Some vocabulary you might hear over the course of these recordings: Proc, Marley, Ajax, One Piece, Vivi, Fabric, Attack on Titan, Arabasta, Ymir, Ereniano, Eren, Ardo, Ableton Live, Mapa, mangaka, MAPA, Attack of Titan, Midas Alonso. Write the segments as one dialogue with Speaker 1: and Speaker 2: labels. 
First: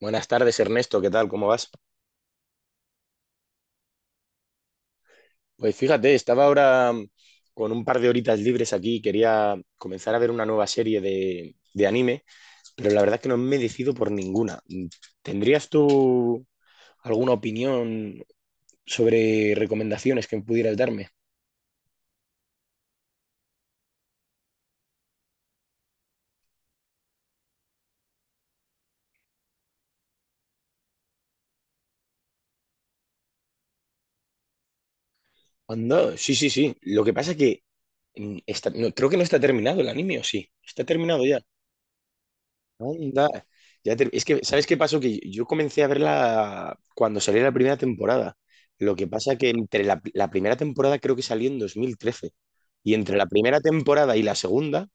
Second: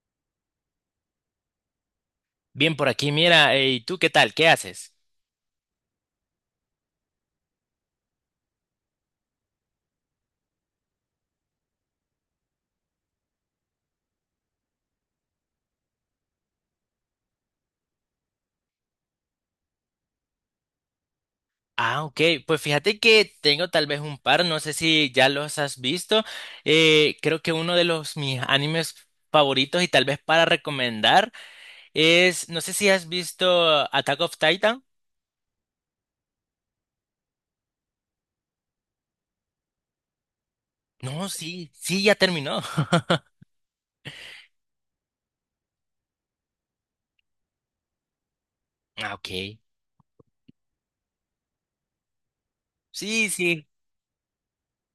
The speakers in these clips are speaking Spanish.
Speaker 1: Buenas tardes, Ernesto, ¿qué tal? ¿Cómo vas?
Speaker 2: Bien, por aquí, mira, ¿y tú qué tal? ¿Qué haces?
Speaker 1: Pues fíjate, estaba ahora con un par de horitas libres aquí, quería comenzar a ver una nueva serie de anime, pero la verdad es que no me decido por ninguna. ¿Tendrías tú alguna opinión sobre recomendaciones que pudieras darme?
Speaker 2: Ok, pues fíjate que tengo tal vez un par, no sé si ya los has visto. Creo que uno de los mis animes favoritos y tal vez para recomendar es, no sé si has visto Attack of Titan.
Speaker 1: Anda, sí, sí, sí. Lo que pasa es que no, creo que no está terminado el anime, ¿o sí? ¿Está terminado
Speaker 2: No,
Speaker 1: ya?
Speaker 2: sí, sí, ya terminó.
Speaker 1: Anda. Es que, ¿sabes qué pasó? Que yo comencé a verla cuando salió la primera temporada. Lo que
Speaker 2: Ah,
Speaker 1: pasa que
Speaker 2: ok.
Speaker 1: entre la primera temporada creo que salió en 2013. Y entre la
Speaker 2: Sí,
Speaker 1: primera
Speaker 2: sí.
Speaker 1: temporada y la segunda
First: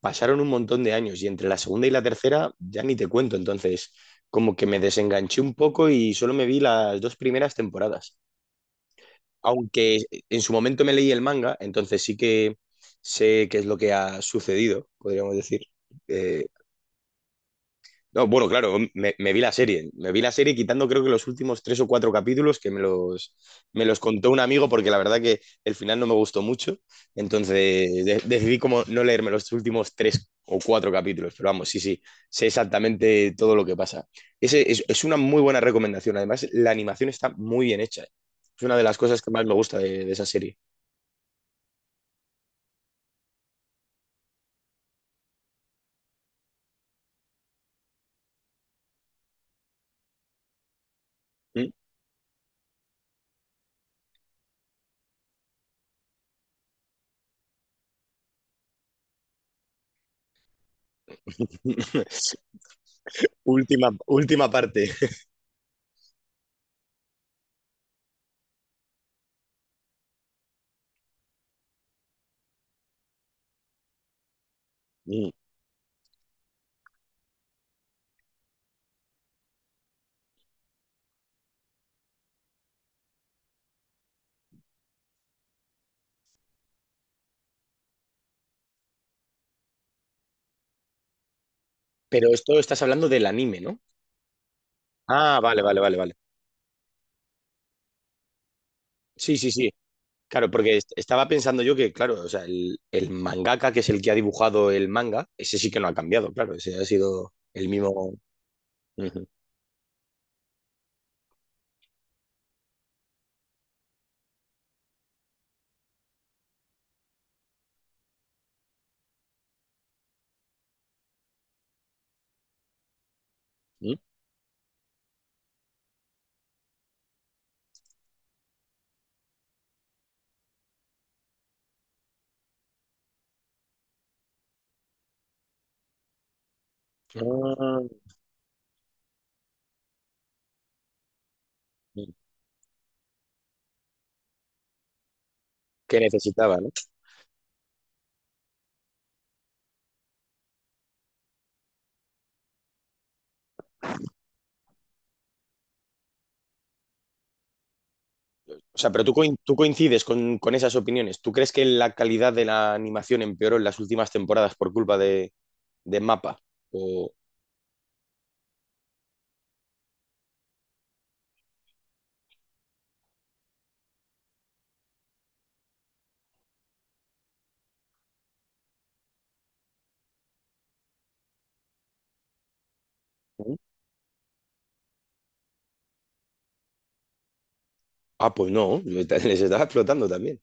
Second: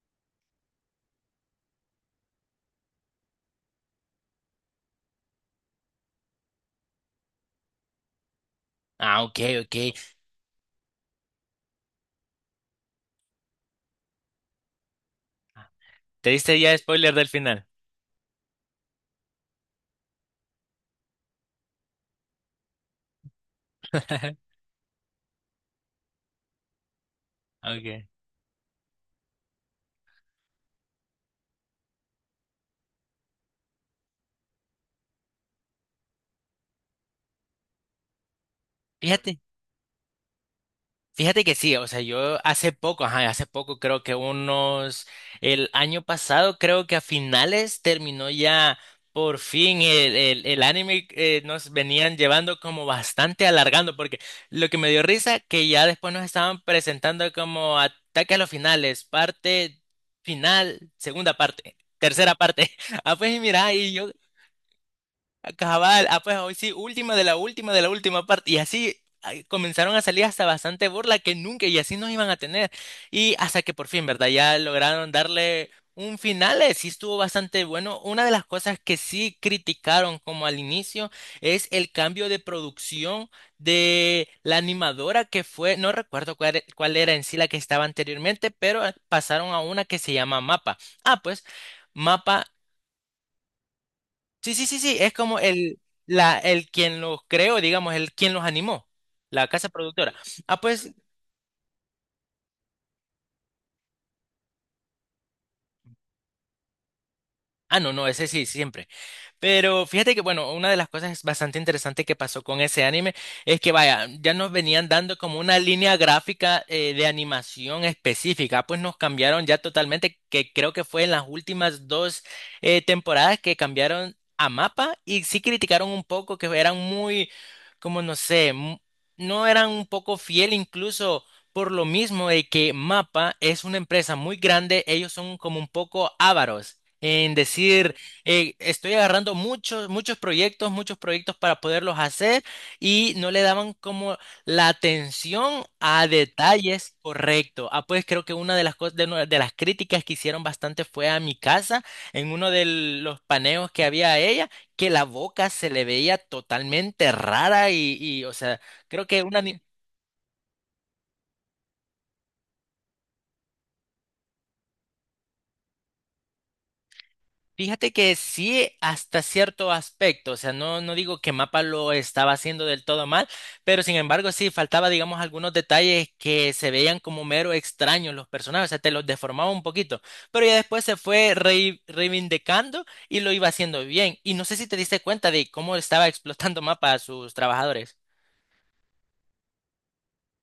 Speaker 1: pasaron un montón de años. Y entre la segunda y la tercera ya ni te cuento. Entonces, como que me desenganché un poco y solo me vi las dos primeras temporadas.
Speaker 2: Ah, ok, ok.
Speaker 1: Aunque en su momento me leí el manga, entonces sí que sé qué es lo que ha sucedido, podríamos decir.
Speaker 2: ¿Te
Speaker 1: Eh,
Speaker 2: diste ya spoiler del final?
Speaker 1: No, bueno, claro, me vi la serie. Me vi la serie quitando creo que los últimos tres o cuatro capítulos que me los contó un amigo porque la verdad que el final no me gustó mucho. Entonces
Speaker 2: Ok.
Speaker 1: decidí como no leerme los últimos tres o cuatro capítulos. Pero vamos, sí, sí, sé exactamente todo lo que pasa. Es una muy buena recomendación. Además, la animación está muy bien hecha. Es una de las cosas que
Speaker 2: Fíjate.
Speaker 1: más me gusta de esa serie.
Speaker 2: Fíjate que sí, o sea, yo hace poco, ajá, hace poco creo que unos, el año pasado creo que a finales terminó ya por fin el anime
Speaker 1: ¿Mm?
Speaker 2: nos venían llevando como bastante alargando, porque lo que me dio risa que ya después nos estaban presentando como ataque a los finales, parte final, segunda parte. Tercera parte. Ah, pues y mira, y
Speaker 1: Última,
Speaker 2: yo,
Speaker 1: última parte.
Speaker 2: cabal, ah, pues hoy sí, última de la última de la última parte. Y así ay, comenzaron a salir hasta bastante burla que nunca y así nos iban a tener. Y hasta que por fin, ¿verdad? Ya lograron
Speaker 1: Mm.
Speaker 2: darle un final. Sí estuvo bastante bueno. Una de las cosas que sí criticaron como al inicio es el cambio de producción de la animadora que fue, no recuerdo cuál, cuál era en sí la que estaba anteriormente, pero pasaron a una que se llama Mapa. Ah, pues.
Speaker 1: Pero
Speaker 2: Mapa.
Speaker 1: esto estás hablando del anime, ¿no?
Speaker 2: Sí, sí, sí, sí, es como
Speaker 1: Ah, vale, vale,
Speaker 2: el,
Speaker 1: vale, vale.
Speaker 2: la, el quien los creó, digamos, el quien los animó,
Speaker 1: Sí,
Speaker 2: la
Speaker 1: sí,
Speaker 2: casa
Speaker 1: sí.
Speaker 2: productora.
Speaker 1: Claro,
Speaker 2: Ah,
Speaker 1: porque
Speaker 2: pues,
Speaker 1: estaba pensando yo que, claro, o sea, el mangaka, que es el que ha dibujado el manga, ese sí que no ha cambiado, claro, ese ha sido el
Speaker 2: ah, no, no,
Speaker 1: mismo.
Speaker 2: ese sí, siempre.
Speaker 1: Ujú.
Speaker 2: Pero fíjate que, bueno, una de las cosas bastante interesantes que pasó con ese anime es que, vaya, ya nos venían dando como una línea gráfica de animación específica, pues nos cambiaron ya totalmente, que creo que fue en las últimas dos temporadas que
Speaker 1: ¿Mm?
Speaker 2: cambiaron a mapa y sí criticaron un poco que eran muy, como no sé, no eran un poco fiel incluso. Por lo mismo de que Mapa es una empresa muy grande, ellos son como un poco ávaros en
Speaker 1: Ah,
Speaker 2: decir estoy agarrando muchos, muchos proyectos para poderlos hacer y no le daban como la atención
Speaker 1: que
Speaker 2: a
Speaker 1: necesitaba, ¿no?
Speaker 2: detalles correcto. Ah, pues creo que una de las cosas, de, de las críticas que hicieron bastante fue a mi casa, en uno de los paneos que había a ella, que la boca se le veía totalmente rara y o sea,
Speaker 1: O sea, pero
Speaker 2: creo que una...
Speaker 1: tú coincides con esas opiniones. ¿Tú crees que la calidad de la animación empeoró en las últimas temporadas por culpa de MAPA? O...
Speaker 2: Fíjate que sí, hasta cierto aspecto, o sea, no, no digo que Mapa lo estaba haciendo del todo mal, pero sin embargo sí faltaba, digamos, algunos detalles que se veían como mero extraños los personajes, o sea, te los deformaba un poquito, pero ya después se fue reivindicando y lo iba
Speaker 1: ¿Mm?
Speaker 2: haciendo bien. Y no sé si te diste cuenta de cómo estaba explotando Mapa a sus trabajadores.
Speaker 1: Ah, pues no, yo- les estaba explotando también.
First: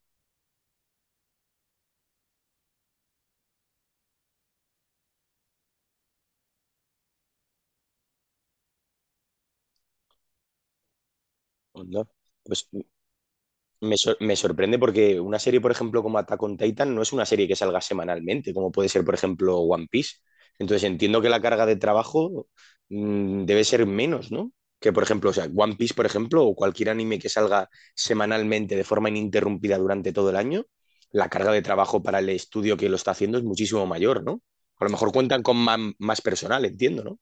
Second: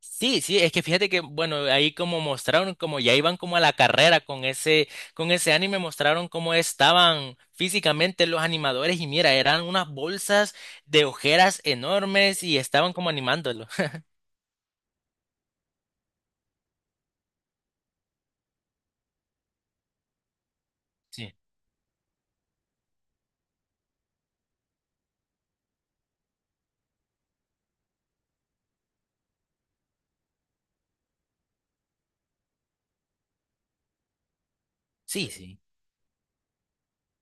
Speaker 2: Sí, sí, es que fíjate que, bueno, ahí como mostraron, como ya iban como a la carrera con ese anime, mostraron cómo estaban físicamente los animadores y mira, eran unas bolsas de ojeras
Speaker 1: Onda.
Speaker 2: enormes y
Speaker 1: Pues no.
Speaker 2: estaban como animándolo.
Speaker 1: Me sorprende porque una serie, por ejemplo, como Attack on Titan, no es una serie que salga semanalmente, como puede ser, por ejemplo, One Piece. Entonces entiendo que
Speaker 2: Sí,
Speaker 1: la carga de trabajo debe ser menos, ¿no? Que, por ejemplo, o sea, One Piece, por ejemplo, o cualquier anime que salga semanalmente de forma ininterrumpida durante todo el año, la carga de trabajo para el estudio que lo está haciendo es muchísimo mayor, ¿no? A lo mejor
Speaker 2: sí,
Speaker 1: cuentan con
Speaker 2: sí.
Speaker 1: más personal, entiendo, ¿no?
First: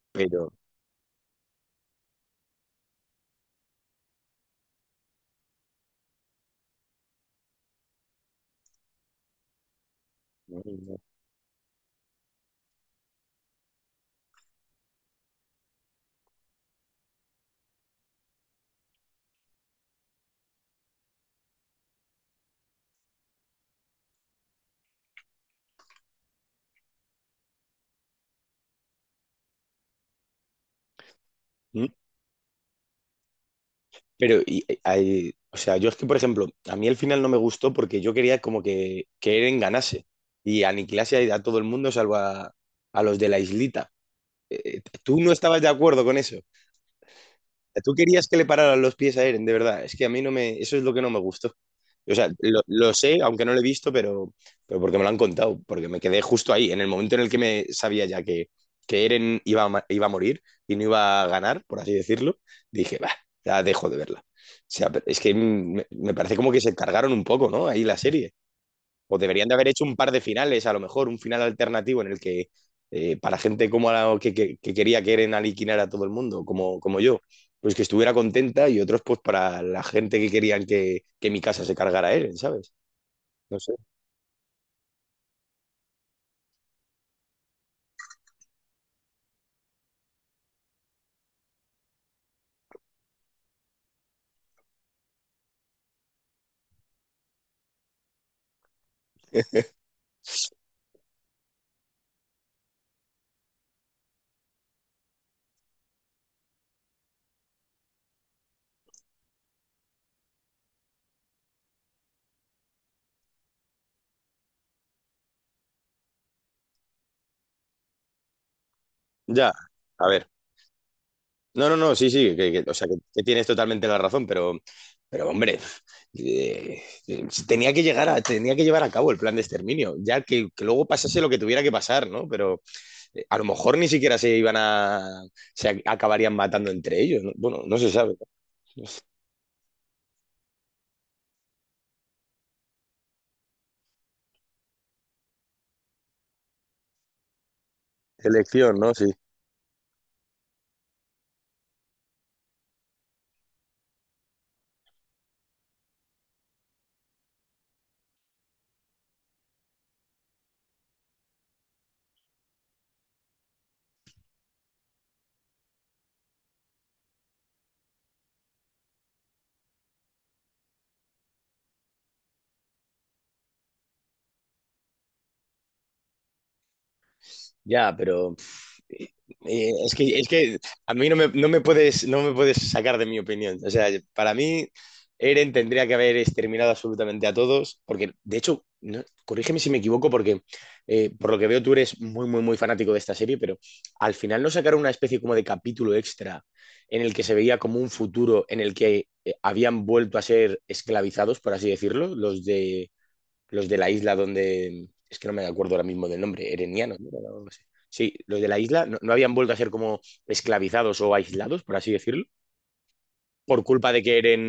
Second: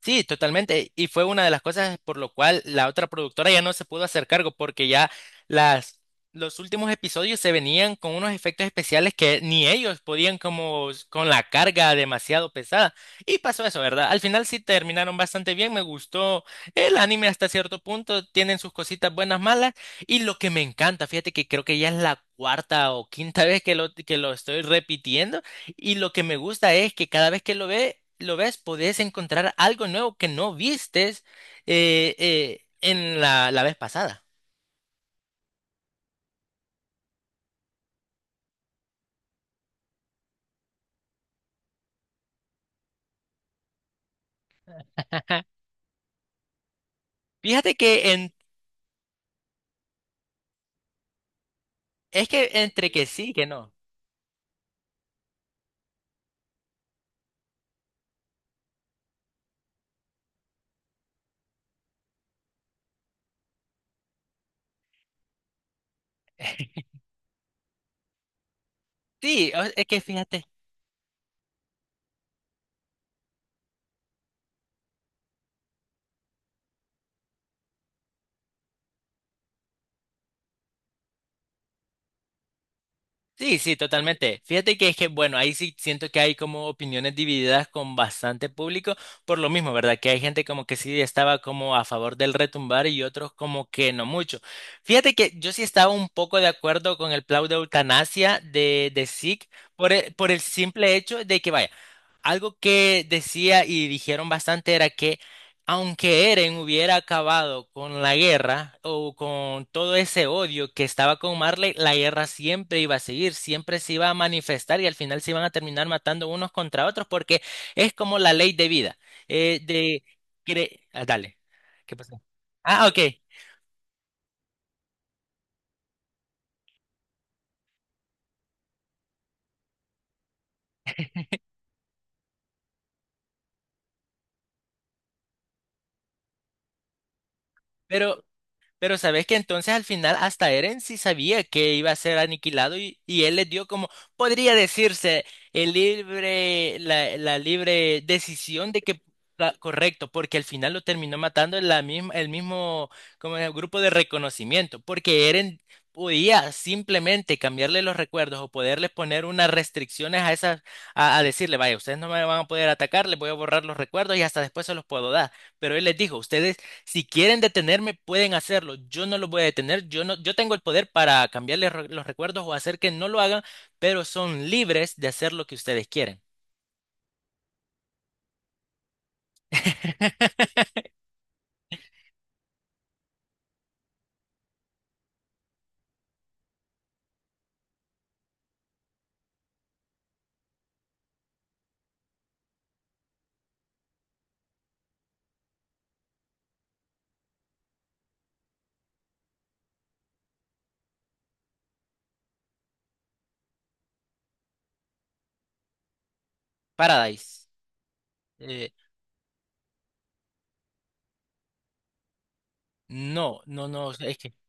Speaker 2: Sí,
Speaker 1: Pero...
Speaker 2: totalmente. Y fue una de las cosas por lo cual la otra productora ya no se pudo hacer cargo porque ya las, los últimos episodios se venían con unos efectos especiales que ni ellos podían como
Speaker 1: no,
Speaker 2: con la carga demasiado pesada. Y pasó eso, ¿verdad? Al final sí terminaron bastante bien, me gustó el anime hasta cierto punto, tienen sus cositas buenas, malas. Y lo que me encanta, fíjate que creo que ya es la cuarta o quinta vez que lo estoy repitiendo. Y lo que me gusta es que cada vez que lo ve, lo ves, podés encontrar algo nuevo que no vistes
Speaker 1: no,
Speaker 2: en la vez pasada.
Speaker 1: Pero, o sea, yo es que, por ejemplo, a mí el final no me gustó porque yo quería como que Eren ganase y aniquilase a todo el mundo salvo a los de la islita. ¿Tú no estabas de acuerdo con eso?
Speaker 2: Fíjate
Speaker 1: Tú
Speaker 2: que
Speaker 1: querías que le pararan los pies a Eren, de verdad. Es que a mí no me. Eso es lo que no me gustó. O sea,
Speaker 2: es que entre
Speaker 1: lo
Speaker 2: que
Speaker 1: sé,
Speaker 2: sí,
Speaker 1: aunque
Speaker 2: que
Speaker 1: no lo he
Speaker 2: no.
Speaker 1: visto, pero porque me lo han contado, porque me quedé justo ahí, en el momento en el que me sabía ya que Eren iba a, iba a morir y no iba a ganar, por así decirlo, dije, va, ya dejo de verla. O sea, pero es que me parece como que se cargaron un poco, ¿no? Ahí la serie. O deberían
Speaker 2: Sí,
Speaker 1: de haber hecho
Speaker 2: es
Speaker 1: un
Speaker 2: que
Speaker 1: par de
Speaker 2: fíjate.
Speaker 1: finales, a lo mejor, un final alternativo en el que para gente como la, que quería que Eren aliquinar a todo el mundo, como yo, pues que estuviera contenta y otros pues para la gente que querían que mi casa se cargara a Eren, ¿sabes?
Speaker 2: Sí,
Speaker 1: No sé.
Speaker 2: sí, totalmente. Fíjate que es que, bueno, ahí sí siento que hay como opiniones divididas con bastante público, por lo mismo, ¿verdad? Que hay gente como que sí estaba como a favor del retumbar y otros como que no mucho. Fíjate que yo sí estaba un poco de acuerdo con el plan de eutanasia de SICK por el simple hecho de que, vaya, algo que decía y dijeron bastante era que aunque Eren hubiera acabado con la guerra o con todo ese odio que estaba con Marley, la guerra siempre iba a seguir, siempre se iba a manifestar y al final se iban a terminar matando unos contra otros porque es como la ley de vida.
Speaker 1: Ya,
Speaker 2: Eh, de,
Speaker 1: a ver.
Speaker 2: Dale,
Speaker 1: No, no,
Speaker 2: ¿qué
Speaker 1: no, sí,
Speaker 2: pasó?
Speaker 1: sí, o sea,
Speaker 2: Ah, ok.
Speaker 1: que tienes totalmente la razón, pero hombre, tenía que llegar a, tenía que llevar a cabo el plan de exterminio, ya que luego pasase lo que tuviera que pasar, ¿no? Pero a lo mejor ni siquiera se iban a, acabarían matando entre ellos. ¿No? Bueno, no se sabe.
Speaker 2: Pero Pero sabes que entonces al final hasta Eren sí sabía que iba a ser aniquilado y él le dio como, podría decirse, el libre, la libre decisión
Speaker 1: Elección,
Speaker 2: de
Speaker 1: ¿no?
Speaker 2: que,
Speaker 1: Sí.
Speaker 2: correcto, porque al final lo terminó matando la misma, el mismo como el grupo de reconocimiento, porque Eren podía simplemente cambiarle los recuerdos o poderle poner unas restricciones a esas, a decirle, vaya, ustedes no me van a poder atacar, les voy a borrar los recuerdos y hasta después se los puedo dar. Pero él les dijo, ustedes si quieren detenerme, pueden hacerlo. Yo no los voy a detener. Yo no, yo tengo el poder para cambiarles los recuerdos o hacer que no lo hagan, pero son libres de hacer lo que ustedes quieren.
Speaker 1: Ya, pero es que a mí no me puedes, no me puedes sacar de mi opinión. O sea, para mí, Eren tendría que haber exterminado absolutamente a todos, porque de hecho, no- corrígeme si me equivoco, porque por lo que veo tú eres muy, muy, muy fanático de esta serie, pero al final no sacaron una especie como de capítulo extra en el que se veía como un futuro en el que habían vuelto a ser esclavizados, por así decirlo, los de la isla donde, es que no me acuerdo ahora mismo del nombre, Ereniano, ¿no? O algo
Speaker 2: Paradise.
Speaker 1: así. Sí, los de la
Speaker 2: Eh,
Speaker 1: isla no, no habían vuelto a ser como esclavizados o aislados, por así decirlo,
Speaker 2: no,
Speaker 1: por
Speaker 2: no,
Speaker 1: culpa
Speaker 2: no,
Speaker 1: de que
Speaker 2: es que
Speaker 1: Eren,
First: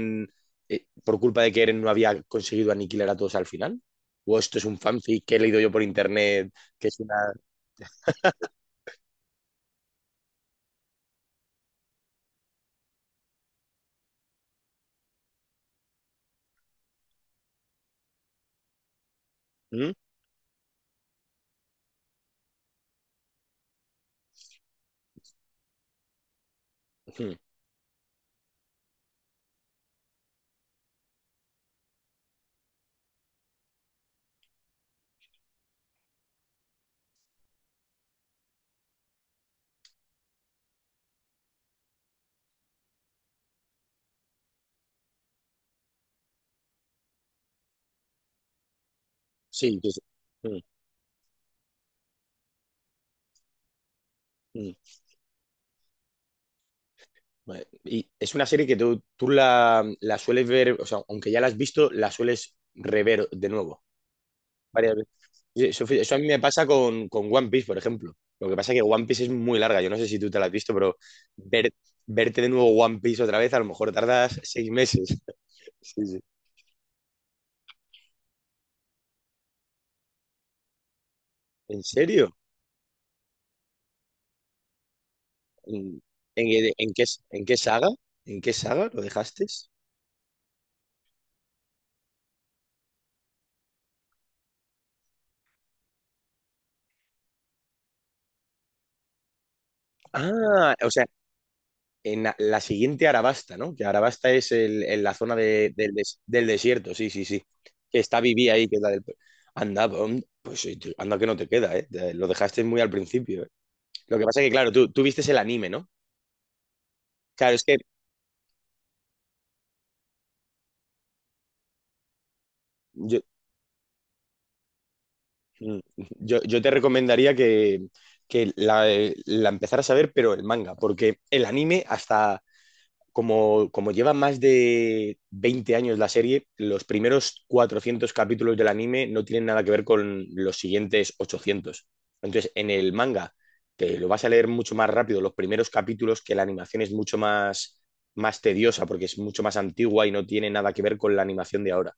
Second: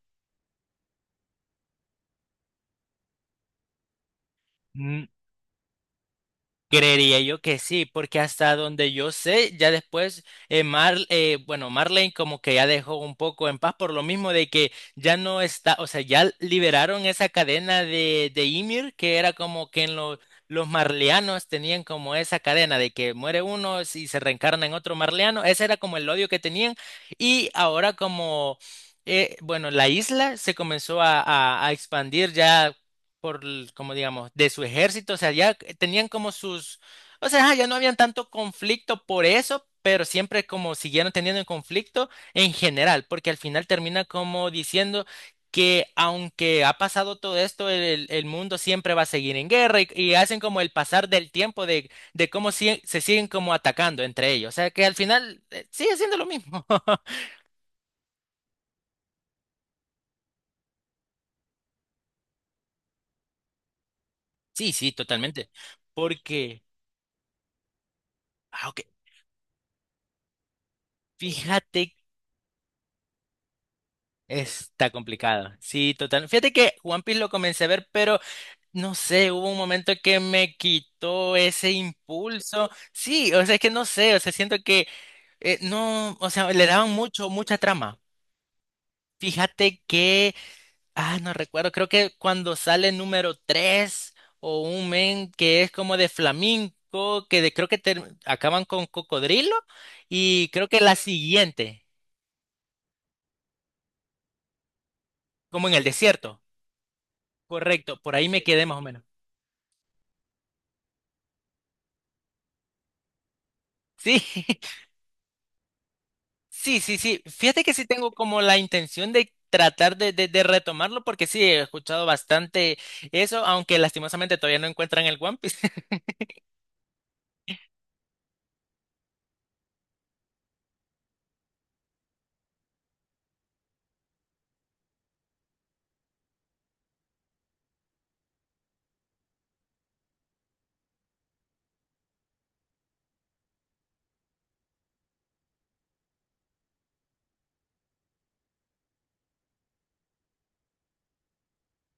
Speaker 1: por culpa de que Eren no había conseguido aniquilar a todos al final. O esto es un
Speaker 2: mm,
Speaker 1: fanfic que he leído yo por internet, que es una...
Speaker 2: creería yo que sí, porque hasta donde yo sé, ya después Mar, bueno, Marlene como que ya dejó un poco en paz por lo mismo de que ya no está, o sea, ya liberaron esa cadena de Ymir, que era como que
Speaker 1: ¿Mm?
Speaker 2: en los marleanos tenían como esa cadena de que muere uno y se reencarna en otro marleano, ese era como el odio que tenían
Speaker 1: Ujú.
Speaker 2: y ahora como... bueno, la isla se comenzó a expandir ya por, como digamos, de su ejército, o sea, ya tenían como sus, o sea, ajá, ya no habían tanto conflicto por eso, pero siempre como siguieron teniendo el conflicto en general, porque al final termina como diciendo que aunque ha pasado todo esto, el mundo siempre va a seguir en
Speaker 1: Sí,
Speaker 2: guerra
Speaker 1: que es...
Speaker 2: y hacen
Speaker 1: Mm,
Speaker 2: como el pasar del tiempo de cómo se siguen como atacando entre ellos, o
Speaker 1: mm.
Speaker 2: sea, que al final sigue siendo lo mismo.
Speaker 1: Vale. Y es una serie que tú la sueles ver, o sea, aunque ya la has visto, la sueles rever de nuevo.
Speaker 2: Sí, sí,
Speaker 1: Varias veces.
Speaker 2: totalmente,
Speaker 1: Eso a mí me
Speaker 2: porque,
Speaker 1: pasa con One Piece, por ejemplo. Lo que
Speaker 2: ah,
Speaker 1: pasa es que
Speaker 2: ok,
Speaker 1: One Piece es muy larga. Yo no sé si tú te la has visto, pero ver,
Speaker 2: fíjate
Speaker 1: verte de nuevo One Piece otra vez, a lo mejor tardas seis
Speaker 2: está
Speaker 1: meses.
Speaker 2: complicado. Sí,
Speaker 1: Sí, sí.
Speaker 2: total. Fíjate que One Piece lo comencé a ver, pero no sé, hubo un momento que me quitó ese
Speaker 1: ¿En serio?
Speaker 2: impulso. Sí, o sea, es que no sé, o sea, siento que
Speaker 1: ¿En,
Speaker 2: no, o sea, le daban
Speaker 1: ¿en qué,
Speaker 2: mucho,
Speaker 1: en
Speaker 2: mucha
Speaker 1: qué saga?
Speaker 2: trama.
Speaker 1: ¿En qué saga lo dejaste?
Speaker 2: Fíjate que, ah, no recuerdo, creo que cuando sale número 3 o un men que es como de flamenco, que creo que acaban con cocodrilo y creo
Speaker 1: Ah,
Speaker 2: que
Speaker 1: o
Speaker 2: la
Speaker 1: sea,
Speaker 2: siguiente,
Speaker 1: en la siguiente Arabasta, ¿no? Que Arabasta es en la zona
Speaker 2: como en el desierto.
Speaker 1: del desierto, sí, sí, sí.
Speaker 2: Correcto,
Speaker 1: Que
Speaker 2: por
Speaker 1: está
Speaker 2: ahí me
Speaker 1: Vivi
Speaker 2: quedé
Speaker 1: ahí, que
Speaker 2: más
Speaker 1: es
Speaker 2: o
Speaker 1: la del...
Speaker 2: menos.
Speaker 1: Anda, pues anda que no te queda, ¿eh? Lo dejaste muy al principio. Lo
Speaker 2: Sí.
Speaker 1: que pasa es que, claro, tú vistes el anime, ¿no?
Speaker 2: Sí, sí, sí.
Speaker 1: Claro, es
Speaker 2: Fíjate que
Speaker 1: que
Speaker 2: sí tengo como la intención de tratar de retomarlo porque sí, he escuchado bastante
Speaker 1: yo,
Speaker 2: eso, aunque lastimosamente todavía no encuentran el One Piece.
Speaker 1: yo te recomendaría que la empezaras a ver, pero el manga, porque el anime, hasta como lleva más de 20 años la serie, los primeros 400 capítulos del anime no tienen nada que ver con los siguientes 800. Entonces, en el manga, te lo vas a leer mucho más rápido los primeros capítulos, que la animación es mucho más, más tediosa, porque es mucho más antigua y no tiene nada que ver con la animación de ahora.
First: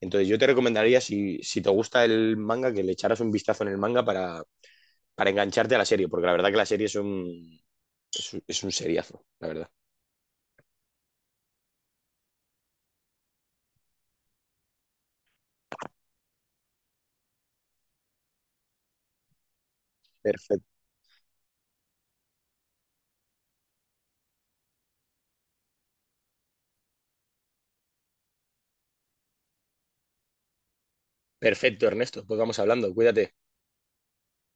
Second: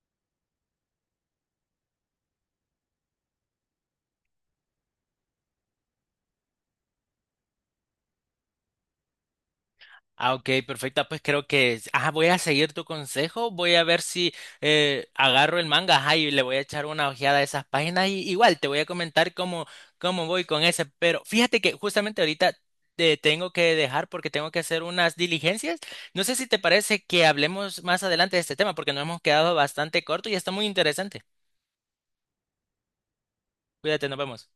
Speaker 1: Entonces yo te recomendaría, si, si te gusta el manga, que le echaras un vistazo en el manga para engancharte a la serie, porque la verdad que la serie es un, es un, es un seriazo, la verdad.
Speaker 2: Ah, ok, perfecta. Pues creo que ah, voy a seguir tu consejo. Voy a ver si agarro el manga ajá, y le voy a echar una ojeada a esas páginas. Y igual te voy a comentar cómo, cómo voy con
Speaker 1: Perfecto,
Speaker 2: ese. Pero fíjate que justamente ahorita te tengo que dejar porque tengo que hacer unas diligencias. No sé si te parece que hablemos más adelante de este tema porque nos hemos quedado bastante corto y está muy interesante.
Speaker 1: perfecto, Ernesto. Pues vamos hablando, cuídate.
Speaker 2: Cuídate, nos vemos.